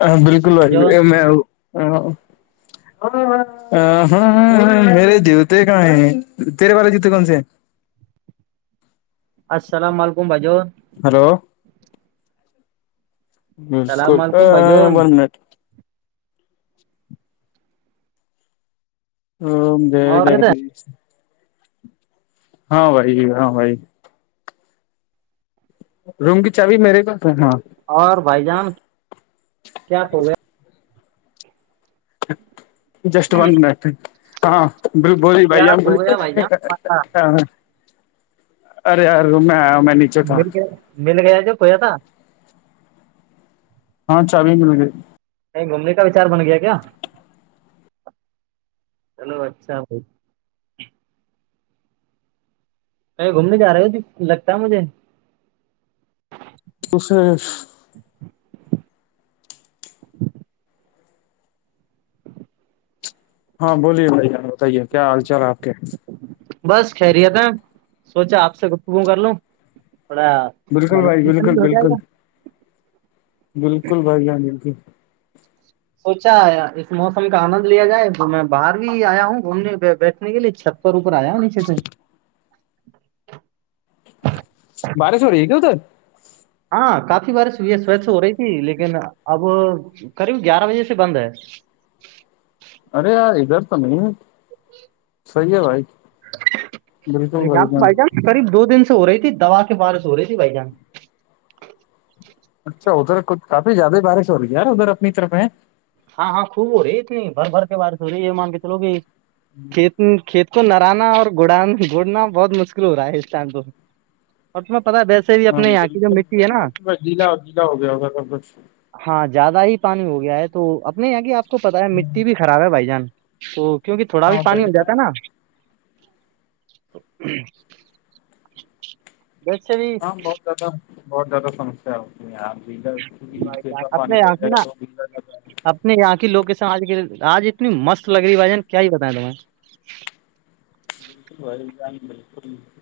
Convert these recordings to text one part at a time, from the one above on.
ہاں بالکل آ جون میں ہاں ہ میرے جوتے کہاں ہیں تیرے والے جیتے کون سے السلام علیکم بھائیؤ ہلو السلام بالکل علیکم بھائی جون اور جگتی ہاں بھائی ہاں بھائی روم کی چای میرے پاس ہے ہاں اور بھائی جان کیا توول جسٹ ون منٹ ہاں بولی کیا بائی ہو بلی گیا بھائی جان ارے ار ر میں میں نےک مل گیا مل گیا جب پویا تھا ہاں چابی مل گئی [unintelligible] کہیں گھومنے کا وچار بن گیا کیا چلو اچھا بھائی میں گھومنے جا رہے ہو ت لگتا ہے مجھے کش ہاں بولیے بھائیار بتائیے کیا حال چال ہے آپ کے بس خیریت ہے سوچا آپ سے گفتگوم کر لوں بڑا بالکل بھائی بالکل بالکل بالکل بھائی ہاں بالکل سوچا ہے اس موسم کا آنند لیا جائے تو میں باہر بھی آیا ہوں گھومنے بیٹھنے کے لیے چھت ور آیا نیچے سے بارشو رہی گ ہو تر ہاں کافی بارش یہ سوچھ ہو رہی تھی لیکن اب قریب گیارہ بجے سے بند ہے ارے، رتانی صحیح ہے بھائی بالکل بھائی ج قریب دو دن سے ہو رہی تھی دوا کے بار سے ہو رہی تھی بھائی جان اچھا ادھر کچھ کافی زیادہ بارش ہو رہی ہےیار ادھر اپنی طرف ہے ہاں ہاں خوب ہو رہی ہے اتنی بھر بھر کے بار سے ہو رہی ہے یہ مان کے چلو گے کھیت کو نرانا اور گڑ گڑنا بہت مشکل ہو رہا ہے اس ٹائم تو اور تمیں پتاس [unintelligible] ہاں بالکل میں بالکل میں گلا گیلا ہو گیا ہوگ کاب ہاں زیادہ ہی پانی ہو گیا ہے تو اپنے یہاں کی آپ کو پتا ہے مٹی بھی خراب ہے بھائی جان تو کیونکہ تھوڑا بھی ہاں پانی بھائی ہول جاتا ہے نا تو [inaudible] بچ بھی زد بہت زیادہ سمسیا ہے اس آپ گر نچے پانی بڑ جائے گا تو ہے اپنے یہاں کی لوکیشن آج کے آج اتنی مست لگ رہی بھائیجن کیا ہی بتائیں تمہیں جائ بالک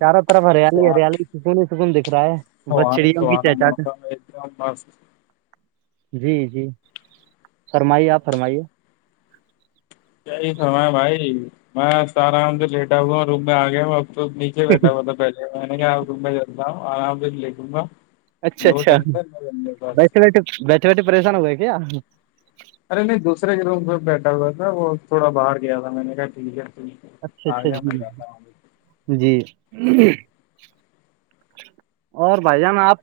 چاروں طرف ہریالی ہریالی سکنی ہی سکون دکھ رہا ہے بچڑیوں کی چہچاچ ج بس [unintelligible] جی جی فرمائیے آپ فرمائیے یہی سما بھائی میں آرام سے لیٹا ہ روم میں آ گیا اب تو ھ بیٹا ہوتا پہلے میں نے کہا چلتا ہوں آ پھر لےوں گا اچھا نو اچھا ٹینشن م انے پاس بیٹھے بیٹھے بیٹھے پریشان ہو گئے کیا ارے نہیں دوسرے کے رووم پ بیٹھا ہوا تھا وہ تھوڑا باہر گیا تھا میں نے کہا ٹھیک ہے ہے اچھا آ اچھا گیا جی میں جاتا ہوں ج جی اور بھائی جان آپ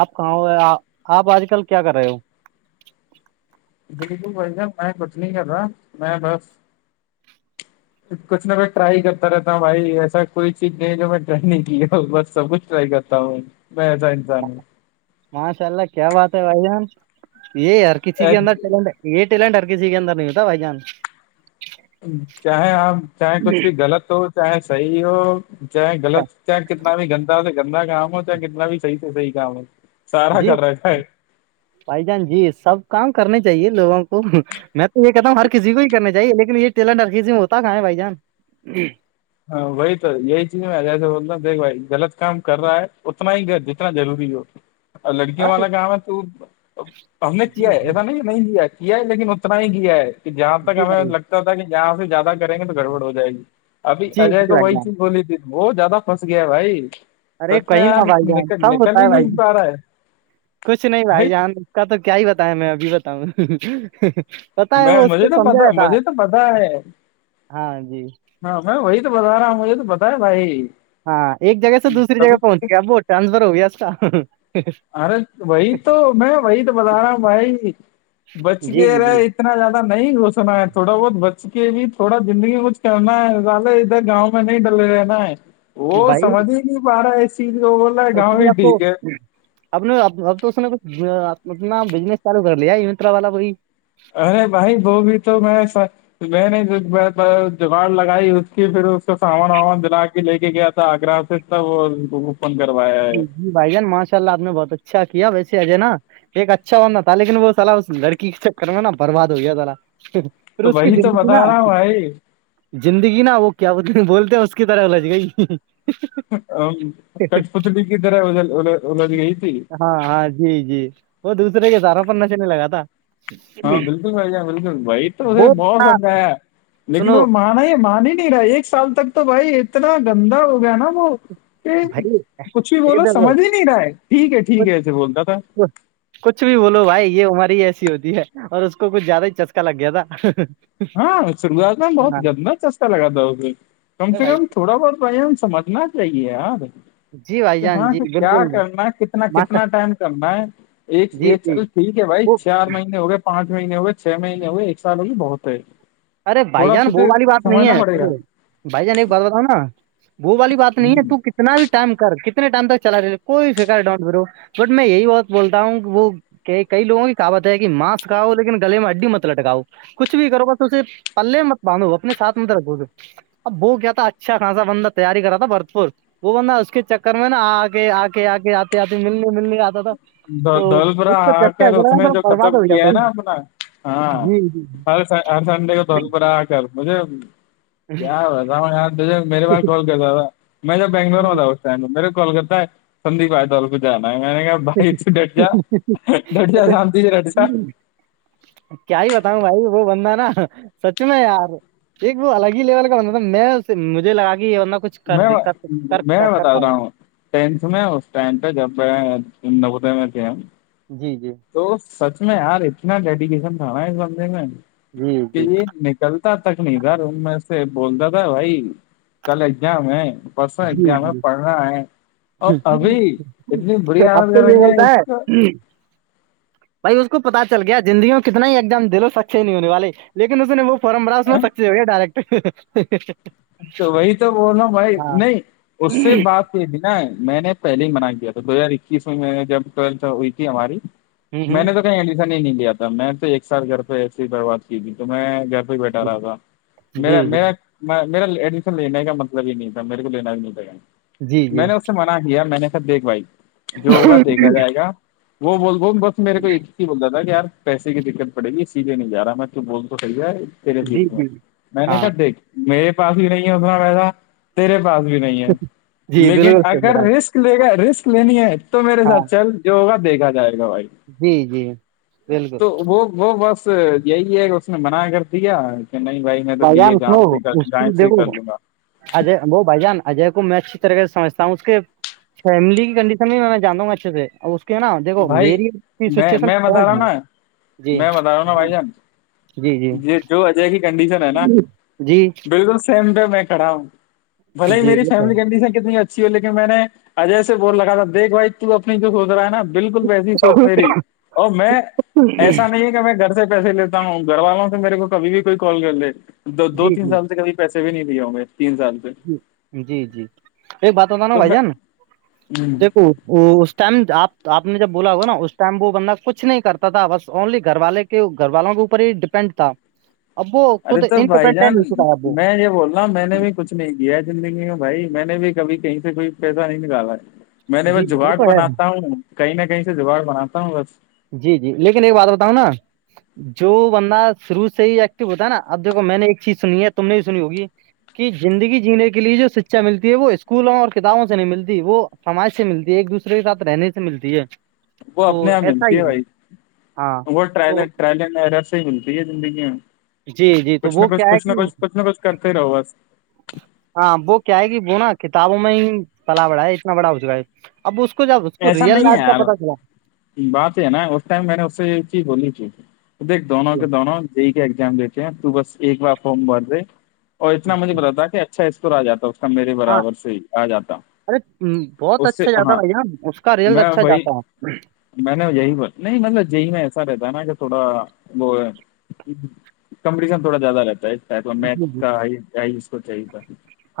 آپ کہاں ہو آ آپ آج کل کیا کر رہے ہو بالکل بھائی صاب میں کٹ نہیں کر رہا میں بس کچھ نہ کچھ ٹرائی کرتا رہتا بھائی ایسا کوئی چیز نہیں ہے جو میں ٹ نہیں کی بس سب کچھ ٹرائی کرتا تا ہ میں ایسا انسان ہے ماشاء اللہ کیا بات ہے بھائی جان یہی ہر کسی کے اندر ہوں چل گے یہ ٹیلنٹ ہر کسی کے اندر نہیں ہوتا بھائی جان چاہے آپ چاہے کچھ بھی غلط ہو چاہے صحیح ہو چاہے غلط چاہے کتنا بھی گندا سے گندا کام ہو چاہے کتنا بھی صح سے صحیح کام ہو سارا جی کر رکھا ہے بھائی جان جی سب کام کرنے چاہیے لوگوں کو میں تو یہ کہتا ہوں ہر کسی کو ہی کرنا چاہیے لیکن یہ ٹیلنٹ ہر کسی میں ہوتا کہاں ہے بھائی جان ہاں وہی تو یہی چیز میں جیسے بولتا ہوں دیکھ بھائی غلط کام کر رہا ہے اتنا ہی ط جتنا ضروری ہو لڑکیوں ارے والا گؤ ہے تو ہم نے جی کیا ہے جی ایسا نہیں نہیں کیا کیا ہے لیکن اتنا ہی کیا ہے کہ جہاں تک جی ہمیں بھائی لگتا تھا کہ یہہاں سے زیادہ کریں گے تو گڑبڑ ہو جائے گی ابھی جی اجے جی تو بھائی وہی جان چیز بلی تھی وہ زیادہ پھنس گیا بھائی ارے سچ میں کہیں یار نہا بھائی جان نکل سب نکل ہوتا ہی ہے بھائی نہیں ج پا رہا ہے کچھ نہیں بھائی جان کا تو کیا ہی بتایا میں ابھی بتاؤں پتا ہے میں وہ اس کو مجھے تو پتا سمجھایا تھا مجھے تو پتا ہے ہاں جی ہاں میں وہی تو بتا رہا ہوں مجھے تو پتا ہے بھائی ہاں ایک جگہ سے دوسری تب جگہ پہنچ گیا اب وہ ٹرانسفر ہو گیا اس کا ارے وہی تو میں وہی تو بتا رہا ہوں بھائی بچ جی کے جی رہے جی اتنا زیادہ نہیں گھسنا ہے تھوڑا بہت بچ کے بھی تھوڑا زندگی کچھ کرنا ہےے ادھر گاؤں میں میں نہیں ڈلے رہا نا وہ بھائی سہد ہی نہیں پا رہا ہے ای چیز بول رہا ہے اس گاؤں نے ہی آپ کو ٹھیک ہے اب نے ا اب تو اس نے کچھ اپنا بزنس چالو کر لیا اترا والا بئی ارے بھائی ب بھی تو میں میں نے جگاڑ لگائی اس پھر اس کو سامان وامان دلا کے لے کے گیا تھا آگرہ سے سب اوپن کروایا جی ہے بھائی جان ماشاء اللہ آپ نے بہت اچھا کیا ویسے ہےجے نا ایک اچھا بندہ تھا لیکن وہ سلا اس لڑکی کے چر میں نا برباد ہو گیا سلا پھر تو اس کی وہی تو زندگی نا بتا رہا ہوں بھائی زندگی نا وہ کیا بتل بولتے ہیں اس کی طرح ال لج گئی ہ کٹ پتلیکراد اتی [unintelligible] [inaudible] ہاں ہاں جی جی وہ دوسرے کے سارا پر نشے نہیں لگا تھا ہاں بالکل بھائی ج بالکل بھائی تو اھرے وہ تھا۔ بہتمد ہے [unintelligible] [inaudible] لیکن سنو وہ مانا ہی مان ہی نہیں رہا ایک سال تک تو بھائی اتنا گندا ہو گیا نا وہ کہ بھائی کچھ بھی یہ بولو دیکھو سمجھ بھی نہیں رہا ہے ٹھیک ہے ٹھیک کچھ ہے ایسے بولتا تھا کچھ بھی بولو بھائی یہ عمر ہی ایسی ہوتی ہے اور اس کو کچھ زیادہ ہی چسکا لگ گیا تھا ہاں سرگ بہت ہاں گندہ چستا لگا د کم ارے سے بھائی کم تھوڑا بہت بھائی ہم سمجھنا چاہیے یار جی بھائی کہ جان ہاں جی کہ کیا بالکل کرنا ہے کتنا ماشا کتنا ٹائم کرنا ہے ایک جی ایک جی چ ٹھیک ہے بھائی وہ چار مہینے ہو گئے پانچ مہینے ہو گئے چھ مہینے ہو گئے ایک سال ہوگئے بہت ہے ارے بھائی تھوڑا جان بو تجھے والی بات نہیں سمجھنا پڑے ہے گا بھائی جان ایک بات بتاؤ نا وہو والی بات نہیں ہے ہ تو ک کتنا بھی ٹائم کر کتنے ٹائم تک چلا رہے کوئی فکر ڈٹو بٹ میں یہی بات بولتا ہوں کہ وہ کہ کئی لووں کی کہاوت ہے کہ ماںسکھاؤ لیکن گلے میں اڈی مت لٹکاؤ کچھ بھی کرو گ پلے متباندو اپنے ساتھ مت رگو گے اب ب کیا تھا اچھا خھاصا بندہ تیاری کرا تھا بھرپور وہ بندہ اس کے چکر میں نا آ کے آ کے آ کے آتے آتے ملنے ملنے آتا تھا تو دول برا اس کو آ چکر کر ایسا اس لگا نے تھا جو ختم برباد ہو گیا کیا ہے وہ۔ نا اپنا ہاں جی ہر سنڈے کو توول پر آ کر مجھے کیا وسا جے میرے بار جی کال کرتا تھا میں تو بنگلور میں ہوتا ہ میرے کال کرتا ہے سندیپ آئیتال پہ جانا ہے میں نے کیا آت دڈجا دڈجا ارے، شتی رڈجا [unintelligible] کیا ہی بتاؤں بھائی وہ بندہ نا سچ میں یار ایک وہ الگ ہی لیول کا بند تھا میں مجھے لگای یہندہ کچھ کر میں دے کر کر میں کر کر بتا پائے رہا گا ہوں ٹینتھ میں اس ٹائم پہ جب میں نودے میں کیا جی جی تو سچ میں یار اتنا ڈیڈیکیشن تھا نا اس سمے میں جی کہ یہ چلتا تک نہیں ادھر ان میں سے بولتا تھا بھائی کل ایگزام ہے بس جی ایگزام ہے جی پڑھنا ہے اور جی ابھی اتنی بری اب عادت تو کریں یہ گے بولتا اس ہے کا [unintelligible] بھائی اس کو پتا چل گیا زندگیوں میں کتنا ہی ایگزام د لو س اچھے نہیں ہونے والے لیکن اس نے وہ فورم برا اس میں ایں؟ سکچے ہو گیا ڈائریکٹ تو وہی تو بول رہا ہ بھائی ہاں نہیں اس سے بات نا میں نے پہلے ہی منع کیا تھا دو ہزار اکیس میں جب ٹولت ہوئی تھی ہماری میں ہوں نے تو کہیں ایڈمیشن ہی نہیں لیا تھا میں تو ایک سال گھر پہ ایسی ہی برباد کی تھی تو میں گھر بیٹا رہا تھا جی میرا جی میرا [unintelligible] میرا ایڈمیشن لینے کا مطلب ہی نہیں تھا میرے کو لینا بھی نہیں تھاا جی میں جی نے اس سے م کیا میں نے سب دیکھ بھائی جو ہوگا دیکھا جائے گا وہ بول بس میرے کو بولتا تھا کہ یار پیسے کی دقت پڑے گی اسییدے نہیں جا رہا میں تو بول تو صحیح ہے تیرے جی ج جی میں نے ہاں سب دیکھ میرے پاس بھی نہیں ہے اتنا پیسہ تیرے پاس بھی نہیں ہے جی لیکن بالکل صحیح اگر رائٹ رسک لے گا رسک لینی ہے تو میرے ہاں ساتھ چل جو ہوگا دیکھا جائے گا بھائی جی جی بالکل تو وہ وہ بس [unintelligible] ب یہی ہے کہ اس نے منع کر دیا کہ نہیں بھائی میں تو دیے جان سنو جام سے اس ج کی دیکھو اجے وہ بھائی جان اجے کو میں اچھی طرح سے سمجتا ہوں اس کے فیملی کی کنڈیشن میں جاناوں گا اچے سے ا اس کو کیا دیکھو بھائی میری میں میں سچویشنم بتا رہا ہوں ہے نا جی میں بتا رہا ہوں نا بھائی جان جی جی یہ جو کنڈیشن ہے نا جی بالکل سیم تو میں کھڑا ہوں بھائی جی می وہ تو فیملی کہن س کتنی لیکن میں نے اجے سے بول لگا تھا دیکھ بھائی ت اپنی د ہوود رہا ہے نا بالکل ویسی سوچ میری اور میں ہے ایسا نہیں ہے کہ میں گھر سے پیسے لیتا ہوں گھر والوں سے میرے کو کبھی بھی کوئی کال کر لے دو جی تین جی سال سے کبھی پیسے بھی نہیں لے ہم تین سال سے جی جی ایک باتوںتا نا ہو تو بھائی جان میں دیکھو وہ ٹائم آپ آپ نے جب بولا ہوا نا اس ٹائم وہ بندہ کچھ نہیں کرتا تھا بس اونلی گھر والے گھر والوں کے اوپر ہی ڈیپینڈ تھا اب وہ ارے خود تو بھائی انڈیپینڈنٹ جان نہیں چکا اب وہ میں یہ بول میں نے بھی کچھ نہیں کیا ہے زندگی میں بھائی میں نے بھی کبھی کہیں سے کوئی پیسہ نہیں نکالا میں نے جی بس وہ جگاٹ تو ہے بنا ہوں کہیں نہ کہیں سے جگاٹ بناتا ہوں بس جی جی لیکن ایک بات بتاؤں نا جو بندہ شروع سے ہی ایکٹو ہوتا ہے نا اب دیکو میں نے ایک چیز سنی ہے تم نے بھی سنی ہوگی کی زندگی جینے کے لیے جو شکچھا ملتی ہے وہ اسکولوں اور کتابوں سے نہیں ملتی وہ سماج سے ملتی ہے ایک دوسرے کے ساتھ رہنے سے ملتی ہے وہ تو اپنے یہاں ایسا ہی ملتی ہے بھائی ہاں وہ تو پہلے مرس ہی ملتی ہے زندگی میں جی جی تو کچھ نہ وہ کیا کچھ ہے کچھ کہ نہ کچھ کچھ نہ کچھ کرتے رہو بس ہاں وہ کیا ہے گ وہناا کتابوں میں ہی پلا بڑا ہے اتنا بڑا ہو چکا ہے اب اس کو جب اس کو ایسا ریئل نہیں ہے لائف کا یار پتا چلا بات ہے نا اس ٹائم میں نے اس سے یہ چیز بولنی چاہی تھی دیکھ دونوں جی، کے دونوں یہ کے ایگزام دیتے ہیں تو بس ایک بار فارم بھر دے اور اتنا مجھے جی، بتا کہ اچھا اسکورر جاتا کا میرے ہاں برابر سے ہی آ جاتا ارے بہت اس سے اچھا زیادہ ہاں بھائی کا ریل میں اچھا وہی جاتا ہے میں نے یہی پر نہیں مطلب یہی میں ایسا رہتا ہے نا کہ تھوڑا وہ ہے کمپٹیشن تھوڑا زیادہ رہتا ہے اس میتھ جی جی کا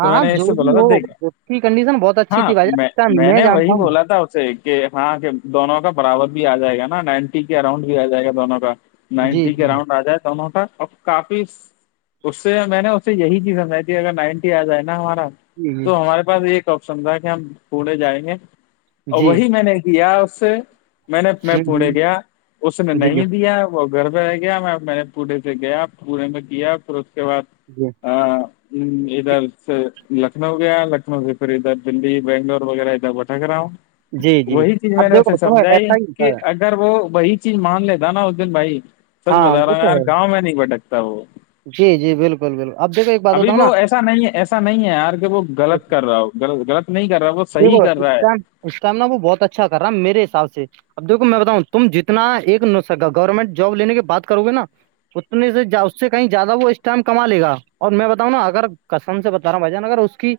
تو میں ہاں نے جو اس سے بولا بھی تھا ہو دیکھیا اس کی کنڈیشن بہت اچھی ہاں تھی بھائی جان میں اچھا میں نے جانتا وہی ہوں بولا تھا اس سے کہ ہاں کہ دونوں کا برابر بھی آ جائے گا نا نائنٹی کے اراؤنڈ بھی آ جائے گا دونوں کا جی نائنٹی کے راؤنڈ آ جائے توونوں کاا کافی اس سے میں نے اس سے یہی چیز سمجھائی تھی اگر نائنٹی آ جائے نا ہمارا جی تو ہمارے پاس ایک آپشن تھا کہ ہم پڑے جائیں گے اور جی جی وہی میں نے کیا اس سے میں نے میں جی ہوں، پڑے ہوں، گیا اس نے جی نہیں دیا [unintelligible] وہ گھر میں رہ گیا میں میں نے پورے سے گیا پورے میں کیا پھر اس کے بعد [unintelligible] جی [unintelligible] ادھر سے لکھنؤ گیا لکھنؤ سے پھر ادھر دی بنگلور وغیرہ ادھر بٹھا کرا ہؤں جی جی وہی چیز اب میں نے اسے دیکھو سنو ایسا سمجھائی ہی ہوتا کہ ہے ا اگر وہی چیز مان لیتا نا اس دن بھائی سچ ہاں بتا وہ رہا ہ یار تو ہے گاؤں میں نہیں بھٹکتا وہ جی جی بالکل بالکل اب دیکھو ایک بات [unintelligible] ابھی ہوتا ہوں نا وہ ایسا نہیں ایسا نہیں ہے یار کہ وہ غلط کر رہا ہول غلط نہیں کر رہا وہ دیکھو صحیح کر اس رہا ہے [unintelligible] ٹائم اس کام ن وہ بہت اچھا کر رہا ہے میرے حساب سے اب دیکھو میں بتاؤں تم جتنا ایک گورنمنٹ جاب لینے کی بات کرو گے نا اتنے سے اس سے کہیں زیادہ وہ اس ٹائم کما لےا اور میں بتاؤں نا اگر کسم سے بتا رہا ہوں بھائی جان اگر اس کی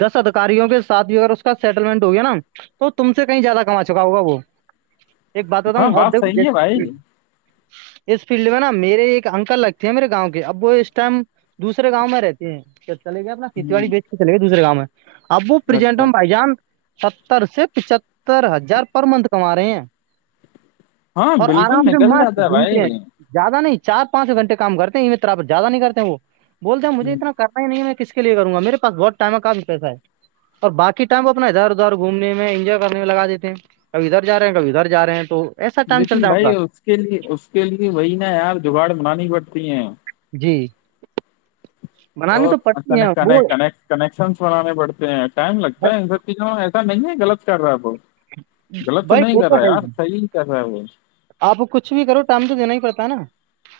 دس ادھاروں کے ساتھ بھی اگر کا سیٹللمنٹ ہوگیا نا تو تم سے کہیں زیادہ کما چکا ہوگا وہ ایک بات ہاں بتاؤں اور بات صحیح ہے بھائی دیکھوں اس فیلڈ میں نا میرے ایک انکل لگتے ہیں میرے گاؤں کے اب وہ اس ٹائم دوسرے گاؤں میں رہتے ہیں چلے گئے اپنا کھیتی ہ باڑی بیچ کے چلے گئے دوسرےاؤ میں اب وہ پرزنٹ اچھا ان ستر سے پچتر ہزار پر منتھ کما رہے ہیں [unintelligible] ہاں اور بالکل آرام سے نکل مست جاتا ہے گھومتے ہیں بھائی زیادہ نہیں چار پانچ گھنٹ کا کرتے ہیںر زیادہ نہیںتے وہ بولتے ہیں مجھے اتنا کر نہیں میں کس کے لیے کروں گا میرے پاس بہت ٹائمہ کامی پیسہ ہے اور بات [unintelligible] ٹائم پ اپنا ادھر ادھر گھومنے میں انجوائے کرنے لگا دیتے ہیں کھی ادھر جا رہے ہیں کب ادھر ج رہے ہیں تو ایسا ٹائم لیکن چلتا ہے ان بھائی کا اس کے لیے اس کے لیے وہی نا یار جگاڑ منانی پڑتی ہیں جی تو بنانی ک پڑتی ہیں کنے وہ کنے کنیکشنس بنانے پڑتے ہیں ٹائم لگتا ہے سب چیزوں ایسا نہیں ہے غط کر رہا ہے وہ [unintelligible] غلط تو بھائی نہیں وہ کر رہا ہے یار ہی صحیح کر رہا ہے وہ آپ کچھ بھی کرو ٹائم تو دینا ہی پڑتا ہے نا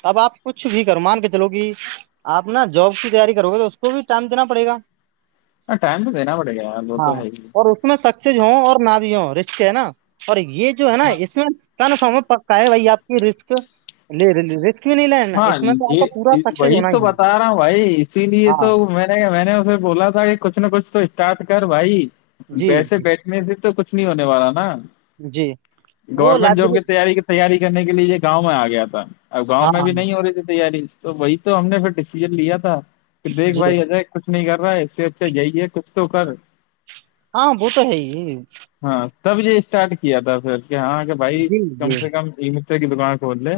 اب آپ کچھ بھی کرو مان کے چلو گی آپ نا جاب کی تیاری کرو گے تو اس کو بھی ٹائم دینا پڑے گا ہ ٹائم تو دینا پڑے گیا لو ہاں تو ہے گی اور اس میں سکز ہوں اور نہ بھی ہ رسک ہے نا اور یہ جو ہے نا ہاں اس میں س نا سام میں پکا ہے وہ آپ کی رسک لے ل ر [unintelligible] ہاں یہ وہی ہونا تو ہی ہے بتا رہا ہوں بھائی اسی لیے ہاں تو میں میں نے اسے بولا تھا کہ کچھ نہ کچھ تو اسٹارٹ کر بھائی جی ویسے جی بیٹھے [unintelligible] میں سے تو کچھ نہیں ہونے والا نا جی وہ گورنمنٹ جاب کی لائبریری تیاری کے [unintelligible] تیاری کرنے کے لیے یہ گاؤں میں آ گیا تھا اب گاؤں ہاں میں ہاں بھی [unintelligible] ہو رہی تھی تیاری تو وہی تو ہم نے پھر ڈیسیزن لیا تھا پھر دیکھ جی بھائی اجے [unintelligible] کچھ نہیں کر رہا ہے اس سے اچھا یہی ہے کچھ تو کر ہاں بہ تو ہے گ ہاں تب یہ اسٹارٹ کیا تھا پھر کہ ہاں کہ بھائی جی کم جی سے کم یہ مت کی دکان کو ہوودے